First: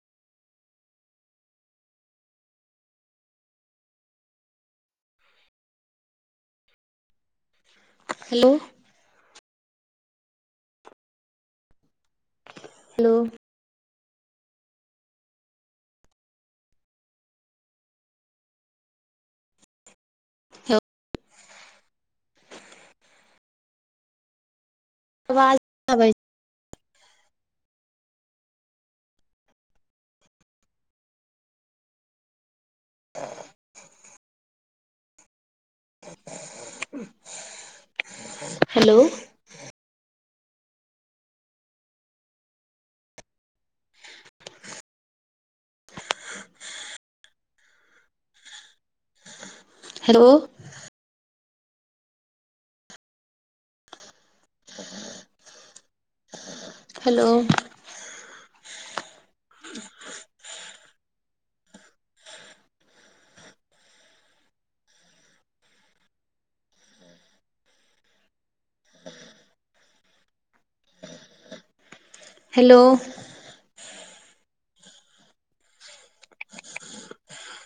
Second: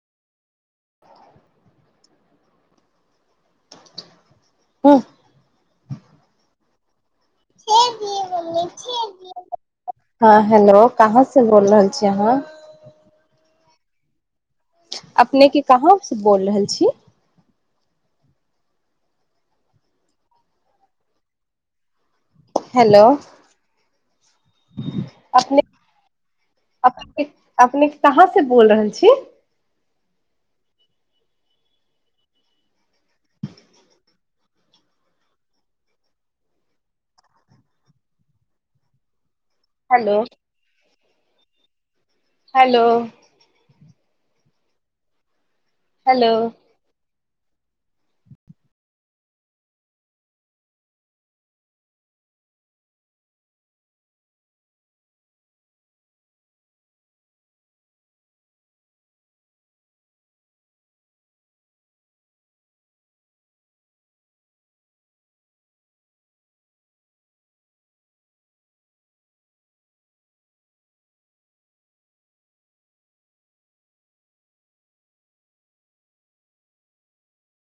हँ हेलो हँ हेलो कहाँ से बोल रहल छी अहाँ हेलो अपनेके कहाँ से बोल रहल छी हेलो आवाज अपने आबै छै अपने अपने कहाँ से बोल रहल छी आ hello hello hello hello hello hello [inaudible] hello